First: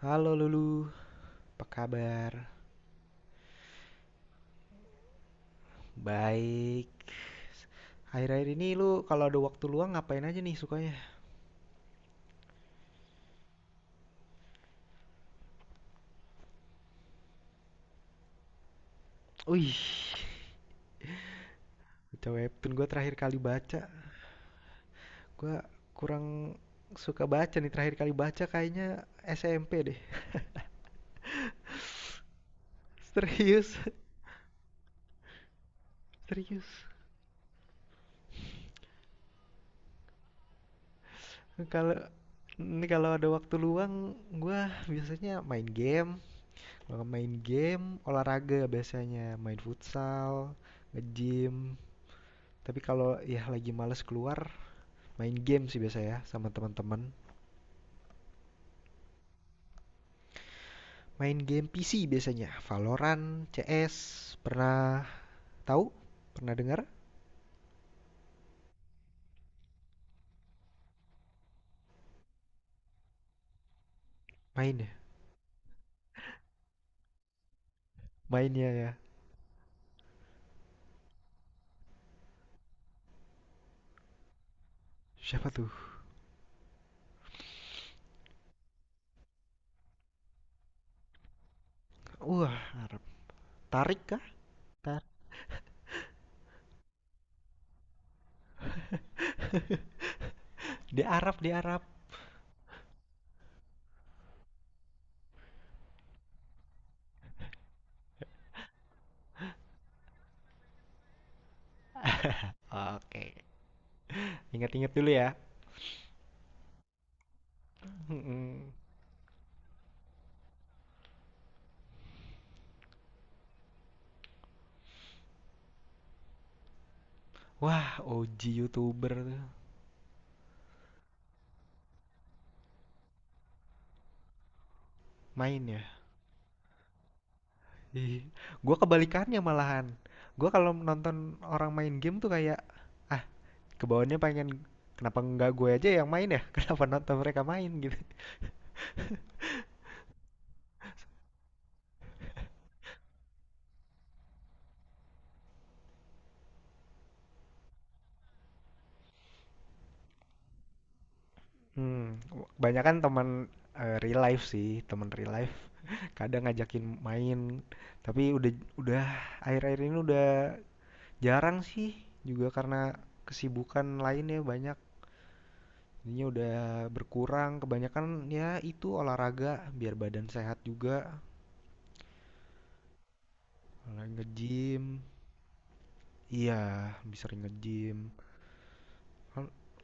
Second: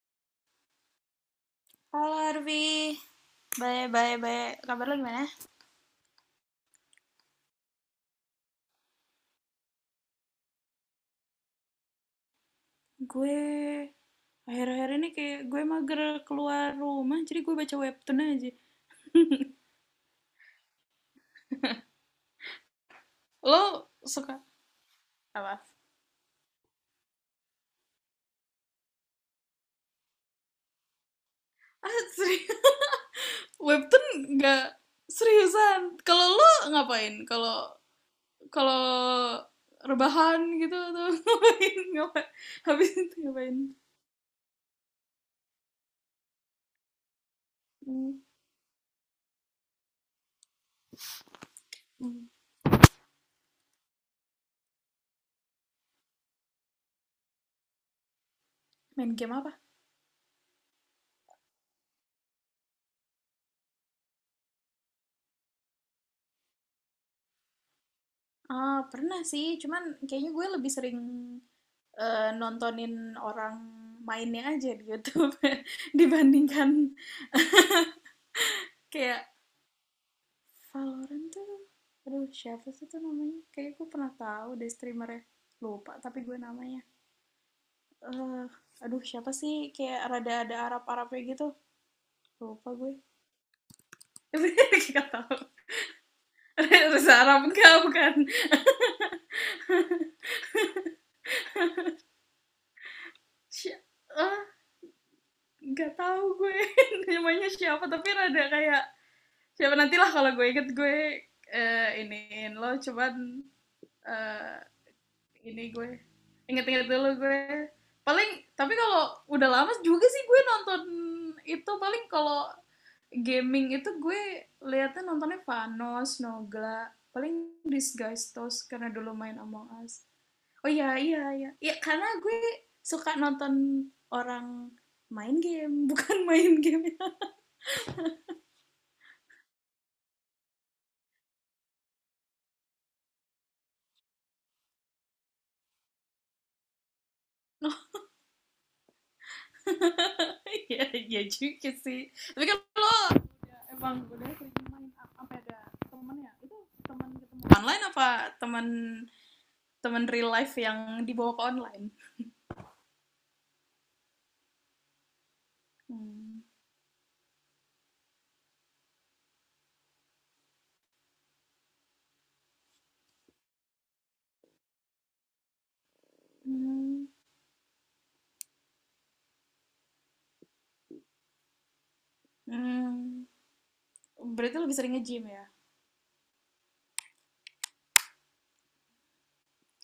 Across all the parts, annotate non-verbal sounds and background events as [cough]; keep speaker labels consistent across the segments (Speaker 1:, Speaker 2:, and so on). Speaker 1: Halo Lulu, apa
Speaker 2: Halo
Speaker 1: kabar?
Speaker 2: Arvi, bye bye bye. Kabar lo gimana?
Speaker 1: Baik. Akhir-akhir ini lu kalau ada waktu luang ngapain aja nih sukanya?
Speaker 2: Gue Akhir-akhir ini kayak gue mager keluar rumah, jadi gue baca webtoon aja.
Speaker 1: Wih, baca webtoon gue terakhir kali
Speaker 2: Lo
Speaker 1: baca.
Speaker 2: suka apa?
Speaker 1: Gue kurang suka baca nih terakhir kali baca kayaknya SMP deh.
Speaker 2: Ah, serius? [laughs]
Speaker 1: Serius,
Speaker 2: Webtoon nggak seriusan.
Speaker 1: [laughs]
Speaker 2: Kalau lo
Speaker 1: serius.
Speaker 2: ngapain? Kalau kalau rebahan gitu atau [laughs] ngapain?
Speaker 1: Kalau
Speaker 2: Ngapain?
Speaker 1: ini
Speaker 2: Habis
Speaker 1: kalau
Speaker 2: itu
Speaker 1: ada waktu
Speaker 2: ngapain?
Speaker 1: luang, gue biasanya main game. Kalau main game,
Speaker 2: Hmm.
Speaker 1: olahraga biasanya main futsal, nge-gym.
Speaker 2: Hmm.
Speaker 1: Tapi kalau ya lagi males keluar, main game sih biasa ya sama teman-teman.
Speaker 2: Main game apa?
Speaker 1: Main game PC biasanya, Valorant, CS, pernah tahu? Pernah dengar?
Speaker 2: Ah, pernah sih, cuman kayaknya gue lebih sering nontonin orang mainnya aja
Speaker 1: Main
Speaker 2: di
Speaker 1: ya?
Speaker 2: YouTube, [laughs] dibandingkan
Speaker 1: Mainnya ya.
Speaker 2: kayak Valorant tuh, aduh siapa sih tuh namanya, kayak gue pernah tahu deh streamernya,
Speaker 1: Siapa tuh?
Speaker 2: lupa. Tapi gue namanya, eh aduh siapa sih, kayak rada ada Arab Arabnya gitu,
Speaker 1: Wah,
Speaker 2: lupa gue.
Speaker 1: Arab. Tarik kah?
Speaker 2: [laughs]
Speaker 1: Tar.
Speaker 2: Gak tahu. Reza? [laughs] Arab enggak, bukan.
Speaker 1: [laughs] Di Arab, di Arab.
Speaker 2: Si- ah, nggak tahu gue. [laughs] Namanya siapa, tapi rada kayak. Siapa nantilah kalau gue inget, gue iniin lo. Cuman,
Speaker 1: Oke.
Speaker 2: eh,
Speaker 1: Ingat-ingat dulu ya.
Speaker 2: ini gue inget-inget dulu gue. Paling
Speaker 1: Mm-mm.
Speaker 2: tapi kalau udah lama juga sih gue nonton itu, paling kalau gaming itu gue liatnya nontonnya Vanos, Nogla, paling
Speaker 1: Wah,
Speaker 2: Disguise
Speaker 1: OG
Speaker 2: Toast karena
Speaker 1: YouTuber
Speaker 2: dulu main
Speaker 1: tuh
Speaker 2: Among Us. Oh iya iya iya. Ya karena gue suka nonton orang main
Speaker 1: main ya.
Speaker 2: game, [laughs] bukan main game. Ya.
Speaker 1: Ih, kebalikannya malahan. Gue kalau nonton orang main game tuh kayak kebawahnya pengen kenapa nggak gue aja yang main ya? [laughs] Kenapa nonton mereka main gitu?
Speaker 2: Iya, [laughs] iya juga sih. Tapi kan lo ya emang udah sering main apa sampai ada temennya itu, teman ketemu online, apa teman teman real life yang dibawa ke online?
Speaker 1: Hmm, banyak kan teman real life sih, teman real life. [laughs]
Speaker 2: Hmm.
Speaker 1: Kadang ngajakin main, tapi udah akhir-akhir ini udah jarang sih juga karena kesibukan lainnya banyak. Jadinya udah
Speaker 2: Hmm.
Speaker 1: berkurang, kebanyakan ya itu olahraga biar badan sehat juga,
Speaker 2: Hmm.
Speaker 1: olahraga
Speaker 2: Berarti lebih
Speaker 1: nge-gym.
Speaker 2: sering nge-gym ya?
Speaker 1: Iya, lebih sering nge-gym.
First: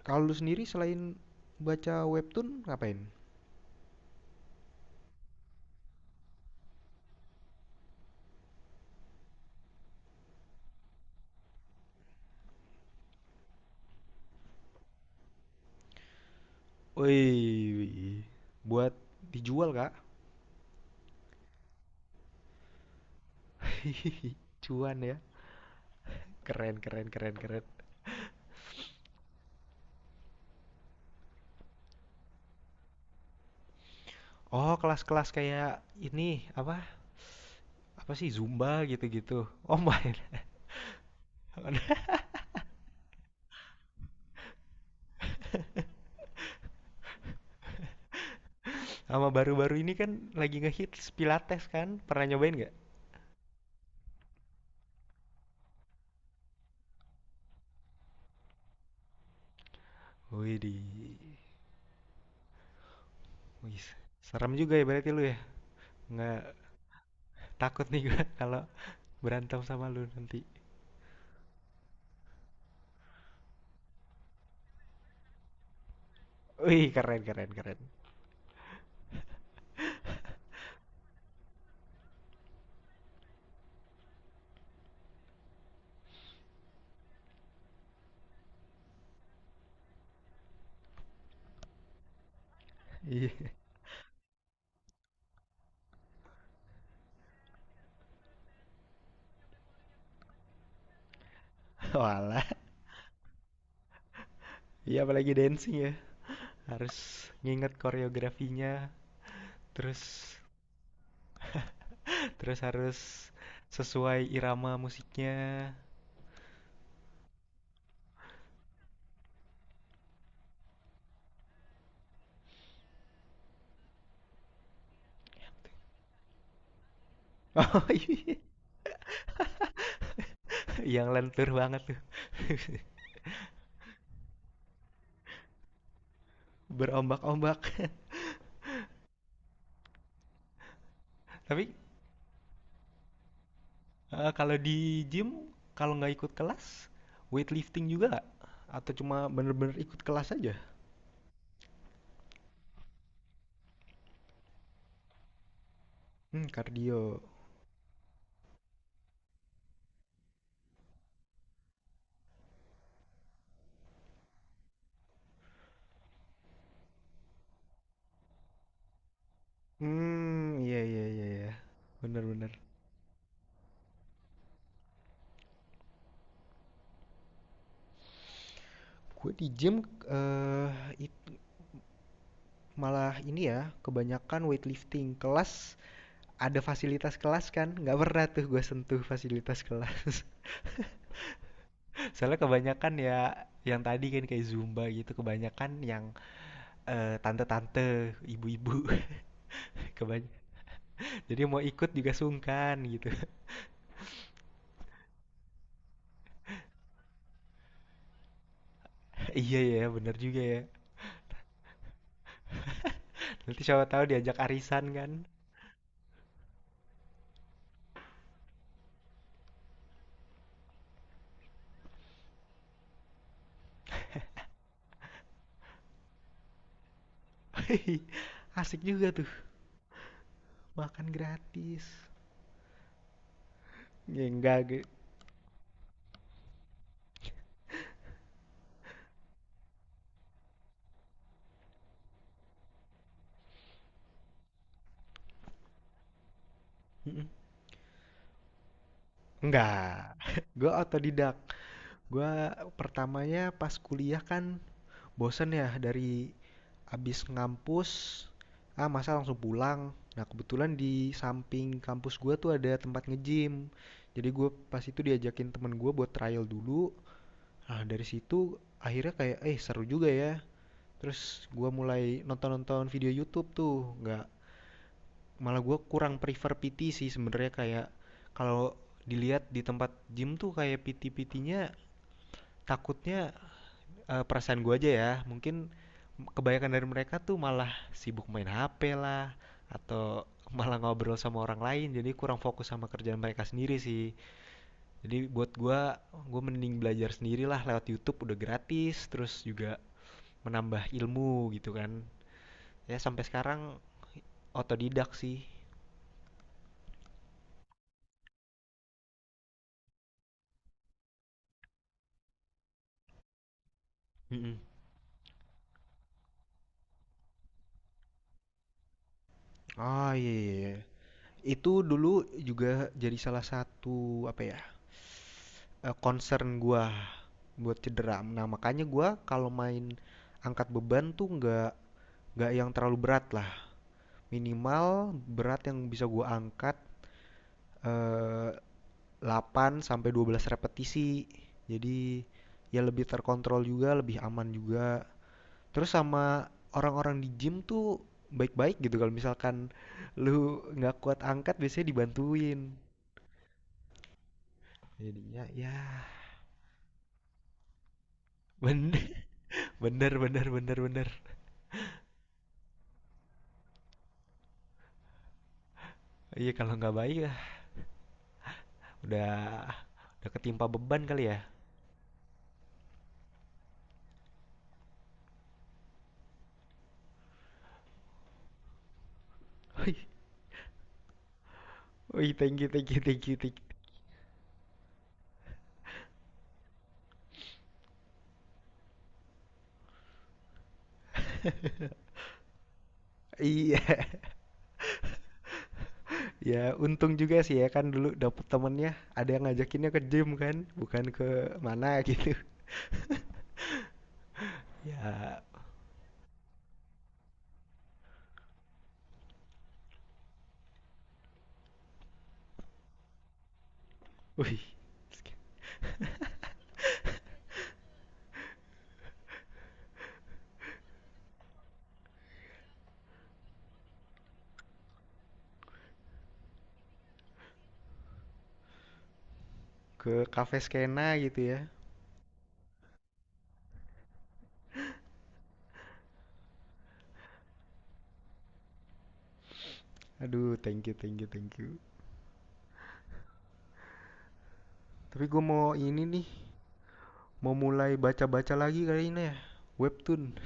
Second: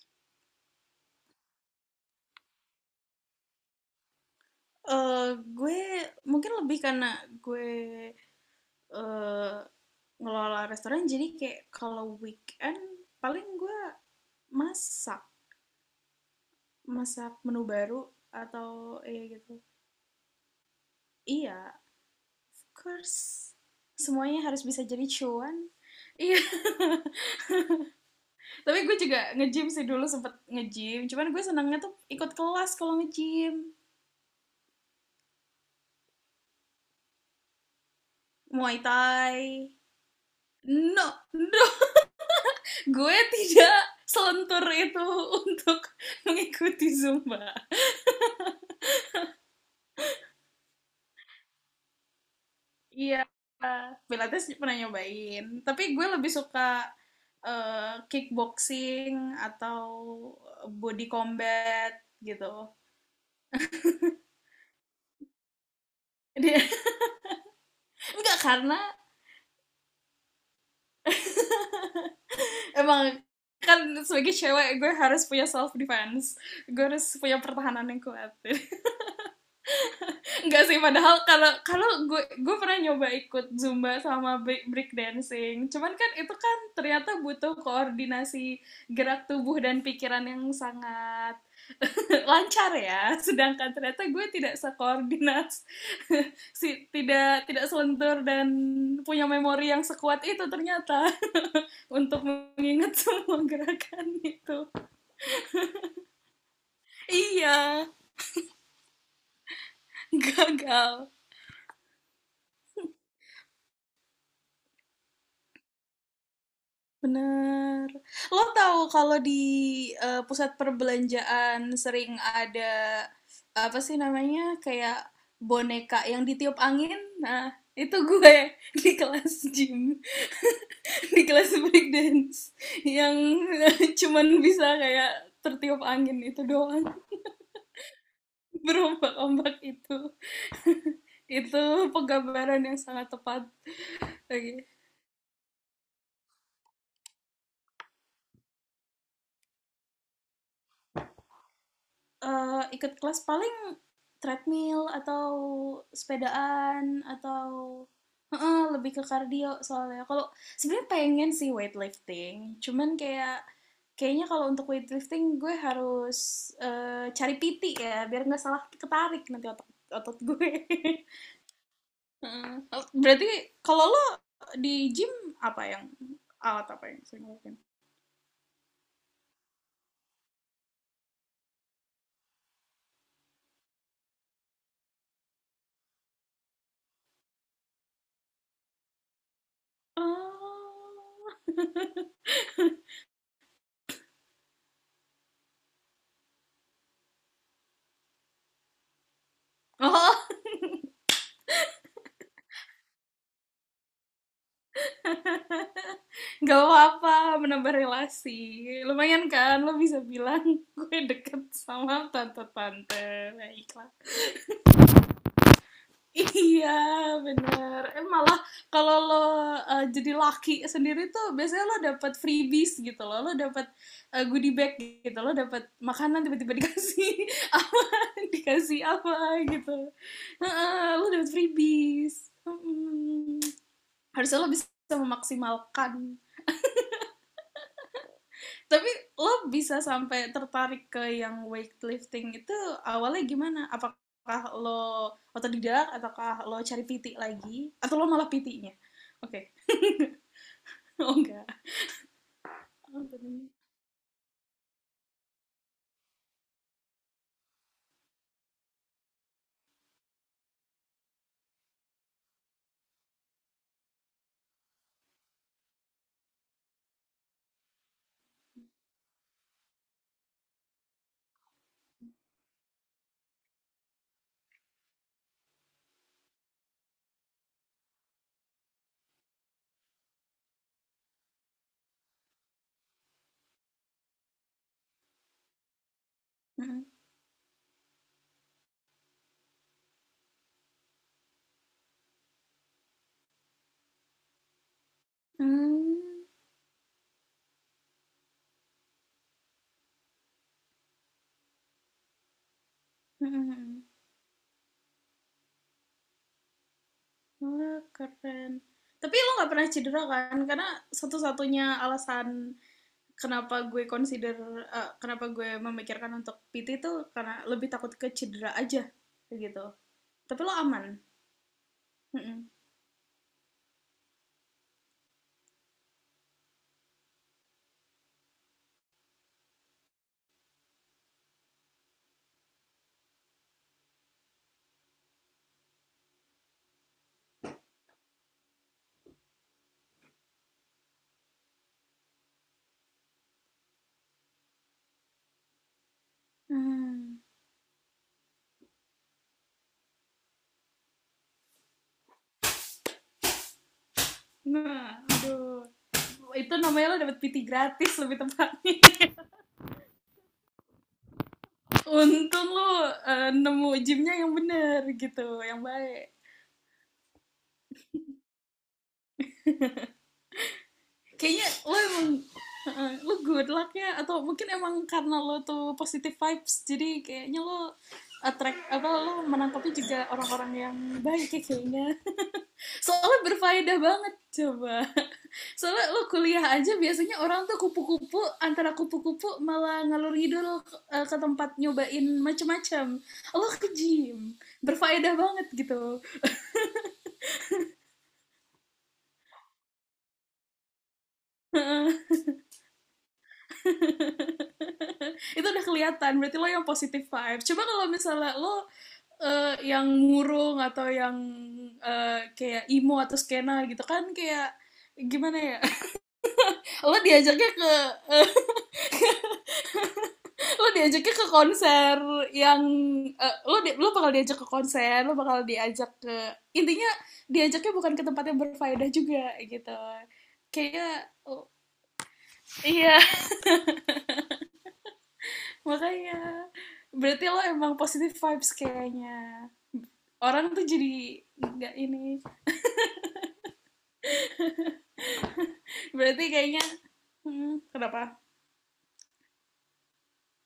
Speaker 1: Kalau lu sendiri selain baca webtoon ngapain?
Speaker 2: Eh, gue mungkin lebih karena gue eh ngelola restoran, jadi kayak kalau weekend paling gue masak, masak menu baru,
Speaker 1: Wih,
Speaker 2: atau
Speaker 1: buat
Speaker 2: ya gitu.
Speaker 1: dijual kak?
Speaker 2: Iya, course semuanya
Speaker 1: [laughs]
Speaker 2: harus bisa
Speaker 1: Cuan
Speaker 2: jadi
Speaker 1: ya?
Speaker 2: cuan. Iya.
Speaker 1: Keren, keren,
Speaker 2: [laughs]
Speaker 1: keren, keren.
Speaker 2: Tapi gue juga nge-gym sih, dulu sempet nge-gym, cuman gue senangnya tuh ikut kelas kalau nge-gym.
Speaker 1: Oh, kelas-kelas kayak ini apa? Apa sih
Speaker 2: Muay
Speaker 1: Zumba
Speaker 2: thai.
Speaker 1: gitu-gitu? Oh my.
Speaker 2: No, no,
Speaker 1: [laughs]
Speaker 2: gue tidak selentur itu [laughs] untuk mengikuti zumba.
Speaker 1: Sama baru-baru ini kan lagi ngehits Pilates kan? Pernah nyobain nggak?
Speaker 2: Iya, pilates pernah nyobain, tapi gue lebih suka kickboxing atau
Speaker 1: Wih di,
Speaker 2: body combat gitu.
Speaker 1: wih, serem juga ya berarti lu ya? Nggak takut nih
Speaker 2: [laughs]
Speaker 1: gua
Speaker 2: Enggak
Speaker 1: kalau
Speaker 2: karena,
Speaker 1: berantem sama lu nanti.
Speaker 2: [laughs] emang kan sebagai cewek gue harus punya self defense, gue
Speaker 1: Wih,
Speaker 2: harus
Speaker 1: keren,
Speaker 2: punya
Speaker 1: keren, keren.
Speaker 2: pertahanan yang kuat. [laughs] Nggak sih, padahal kalau kalau gue pernah nyoba ikut zumba sama break dancing, cuman kan itu kan ternyata butuh koordinasi gerak tubuh dan pikiran yang sangat [laughs] lancar ya,
Speaker 1: Iya,
Speaker 2: sedangkan ternyata gue tidak sekoordinat, [laughs] si tidak tidak selentur dan punya memori yang sekuat itu ternyata [laughs]
Speaker 1: [laughs]
Speaker 2: untuk
Speaker 1: walah.
Speaker 2: mengingat [laughs] semua gerakan itu.
Speaker 1: Iya apalagi dancing ya. Harus
Speaker 2: Iya,
Speaker 1: nginget koreografinya, terus
Speaker 2: gagal.
Speaker 1: terus harus sesuai irama musiknya.
Speaker 2: Bener. Lo tahu kalau di, pusat perbelanjaan sering ada apa sih namanya, kayak boneka yang ditiup angin? Nah,
Speaker 1: [laughs] Oh
Speaker 2: itu
Speaker 1: iya,
Speaker 2: gue [laughs] di kelas gym,
Speaker 1: yang
Speaker 2: di
Speaker 1: lentur
Speaker 2: kelas
Speaker 1: banget tuh.
Speaker 2: breakdance
Speaker 1: [laughs]
Speaker 2: yang [laughs] cuman bisa kayak tertiup angin itu doang,
Speaker 1: Berombak-ombak.
Speaker 2: [laughs] berombak-ombak itu
Speaker 1: [laughs]
Speaker 2: itu
Speaker 1: Tapi
Speaker 2: penggambaran yang sangat tepat. Oke.
Speaker 1: kalau
Speaker 2: Okay.
Speaker 1: di gym kalau nggak ikut kelas, weightlifting juga nggak? Atau cuma bener-bener ikut kelas aja?
Speaker 2: Ikut kelas paling treadmill atau
Speaker 1: Hmm, kardio.
Speaker 2: sepedaan atau, heeh, lebih ke kardio soalnya. Kalau sebenarnya pengen sih weightlifting, cuman kayak kayaknya kalau untuk weightlifting gue harus cari PT ya, biar nggak salah ketarik nanti otot otot gue.
Speaker 1: Hmm, iya iya iya iya.
Speaker 2: [laughs]
Speaker 1: Bener-bener.
Speaker 2: Heeh. Berarti kalau lo di gym apa yang, alat apa yang sering lo lakuin?
Speaker 1: Gue di gym eh it- malah ini ya, kebanyakan weightlifting kelas ada fasilitas kelas kan nggak pernah tuh gue sentuh fasilitas kelas.
Speaker 2: Oh. [laughs]
Speaker 1: [laughs] Soalnya kebanyakan ya yang tadi kan kayak zumba gitu kebanyakan yang tante-tante ibu-ibu. [laughs] kebany
Speaker 2: Oh.
Speaker 1: jadi mau ikut juga sungkan gitu.
Speaker 2: Gak apa-apa, menambah relasi. Lumayan
Speaker 1: [laughs] Iya
Speaker 2: kan, lo
Speaker 1: ya
Speaker 2: bisa
Speaker 1: bener juga
Speaker 2: bilang
Speaker 1: ya,
Speaker 2: [laughs] gue deket sama tante-tante.
Speaker 1: nanti siapa
Speaker 2: Baiklah.
Speaker 1: tahu diajak arisan kan.
Speaker 2: Iya, bener. Eh, malah kalau lo, jadi laki sendiri tuh biasanya lo dapet freebies gitu loh. Lo dapet goodie bag gitu. Lo dapet makanan tiba-tiba dikasih [laughs] apa,
Speaker 1: [laughs] Asik
Speaker 2: dikasih
Speaker 1: juga
Speaker 2: apa
Speaker 1: tuh
Speaker 2: gitu. Heeh, lo
Speaker 1: makan
Speaker 2: dapet
Speaker 1: gratis
Speaker 2: freebies.
Speaker 1: ya
Speaker 2: Harusnya lo
Speaker 1: enggak
Speaker 2: bisa memaksimalkan. Tapi lo bisa sampai tertarik ke yang weightlifting itu awalnya gimana? Apakah lo otodidak, ataukah lo cari PT lagi, atau lo malah PT-nya? Oke.
Speaker 1: enggak.
Speaker 2: [laughs]
Speaker 1: [laughs] Gue
Speaker 2: Oh
Speaker 1: otodidak.
Speaker 2: enggak.
Speaker 1: Gue
Speaker 2: Oh,
Speaker 1: pertamanya
Speaker 2: bener.
Speaker 1: pas kuliah kan bosen ya dari abis ngampus, ah masa langsung pulang. Nah kebetulan di samping kampus gue tuh ada tempat nge-gym, jadi gue pas itu diajakin temen gue buat trial dulu. Nah dari situ akhirnya kayak seru juga ya, terus gue mulai nonton-nonton video YouTube tuh nggak, malah gue kurang prefer PT sih sebenarnya, kayak kalau dilihat di tempat gym tuh kayak PT-PT-nya takutnya, perasaan gue aja ya, mungkin kebanyakan dari mereka tuh malah sibuk main HP lah, atau [laughs] malah ngobrol sama orang lain, jadi kurang fokus sama kerjaan mereka sendiri sih. Jadi buat
Speaker 2: Hmm.
Speaker 1: gue mending belajar sendiri lah lewat YouTube, udah gratis terus juga menambah ilmu gitu kan, ya sampai sekarang
Speaker 2: Hmm.
Speaker 1: otodidak sih.
Speaker 2: Wah, keren. Tapi lo nggak pernah cedera kan? Karena satu-satunya alasan kenapa gue consider,
Speaker 1: Mm-mm.
Speaker 2: kenapa gue memikirkan untuk PT itu karena lebih takut ke cedera aja, kayak gitu.
Speaker 1: Oh iya,
Speaker 2: Tapi lo
Speaker 1: iya, iya.
Speaker 2: aman.
Speaker 1: Itu dulu
Speaker 2: Mm-mm.
Speaker 1: juga jadi salah satu apa ya? Concern gua buat cedera. Nah makanya gue kalau main angkat beban tuh nggak yang terlalu berat lah. Minimal berat yang bisa gue angkat eh 8 sampai 12 repetisi. Jadi ya lebih terkontrol juga, lebih aman juga. Terus sama orang-orang
Speaker 2: Hmm.
Speaker 1: di gym tuh baik-baik gitu kalau misalkan lu nggak kuat angkat biasanya dibantuin.
Speaker 2: Nah,
Speaker 1: Jadinya
Speaker 2: aduh.
Speaker 1: ya
Speaker 2: Itu namanya lo dapet PT gratis lebih tepatnya.
Speaker 1: bener bener bener bener bener.
Speaker 2: [laughs] Untung lo nemu gymnya yang bener gitu, yang baik.
Speaker 1: Iya kalau nggak baik ya, Udah udah ketimpa beban kali ya.
Speaker 2: Kayaknya lo emang, lo good luck ya, atau mungkin emang karena lo tuh positive vibes jadi kayaknya lo attract, apa lo menangkapnya
Speaker 1: Wih,
Speaker 2: juga orang-orang yang baik ya kayaknya,
Speaker 1: wih, thank you, thank you,
Speaker 2: soalnya
Speaker 1: thank you, thank you.
Speaker 2: berfaedah banget coba. [laughs] Soalnya lo kuliah aja biasanya orang tuh kupu-kupu, antara kupu-kupu malah ngalur ngidul ke tempat nyobain macam-macam, lo ke
Speaker 1: Iya,
Speaker 2: gym berfaedah banget gitu.
Speaker 1: [laughs] ya untung juga sih ya kan dulu dapet temennya ada yang ngajakinnya ke gym kan, bukan ke mana
Speaker 2: [laughs]
Speaker 1: gitu. [laughs] Ya,
Speaker 2: Itu udah kelihatan berarti lo yang positif vibe. Coba kalau misalnya lo yang murung, atau yang kayak emo atau skena gitu kan, kayak
Speaker 1: wih,
Speaker 2: gimana ya. [laughs] Lo diajaknya ke, eh, lo diajaknya ke konser yang, lo di- lo bakal diajak ke konser, lo bakal diajak ke, intinya diajaknya bukan ke tempat yang berfaedah juga gitu
Speaker 1: ke cafe
Speaker 2: kayaknya.
Speaker 1: skena gitu
Speaker 2: Oh,
Speaker 1: ya.
Speaker 2: iya. [laughs] Makanya berarti lo emang positive vibes kayaknya, orang
Speaker 1: Aduh,
Speaker 2: tuh
Speaker 1: thank you, thank
Speaker 2: jadi
Speaker 1: you, thank
Speaker 2: nggak
Speaker 1: you.
Speaker 2: ini.
Speaker 1: Tapi gue mau ini
Speaker 2: Berarti
Speaker 1: nih,
Speaker 2: kayaknya,
Speaker 1: mau
Speaker 2: hmm,
Speaker 1: mulai
Speaker 2: kenapa.
Speaker 1: baca-baca lagi kali ini ya. Webtoon,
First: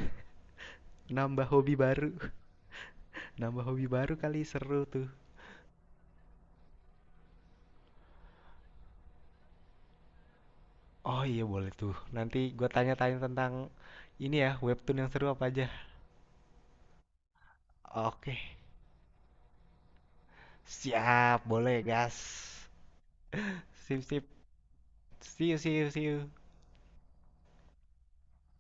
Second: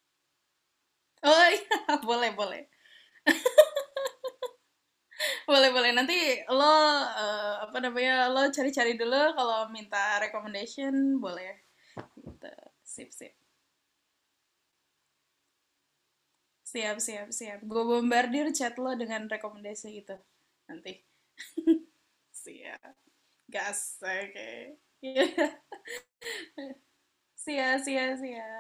Speaker 1: [laughs] nambah
Speaker 2: Oh iya.
Speaker 1: hobi
Speaker 2: [laughs]
Speaker 1: baru,
Speaker 2: Boleh boleh.
Speaker 1: [laughs] nambah hobi baru kali seru tuh.
Speaker 2: Boleh boleh nanti lo, apa namanya, lo cari-cari dulu kalau minta recommendation,
Speaker 1: Oh iya
Speaker 2: boleh
Speaker 1: boleh tuh. Nanti
Speaker 2: gitu.
Speaker 1: gue
Speaker 2: Sip
Speaker 1: tanya-tanya
Speaker 2: sip.
Speaker 1: tentang ini ya, webtoon yang seru apa aja.
Speaker 2: Siap siap siap, gue
Speaker 1: Oke,
Speaker 2: bombardir chat lo dengan rekomendasi itu nanti.
Speaker 1: siap, boleh gas.
Speaker 2: Siap. Gas.
Speaker 1: Sip, sip.
Speaker 2: Oke.
Speaker 1: See you, see
Speaker 2: [laughs]
Speaker 1: you, see you.
Speaker 2: Siap siap siap.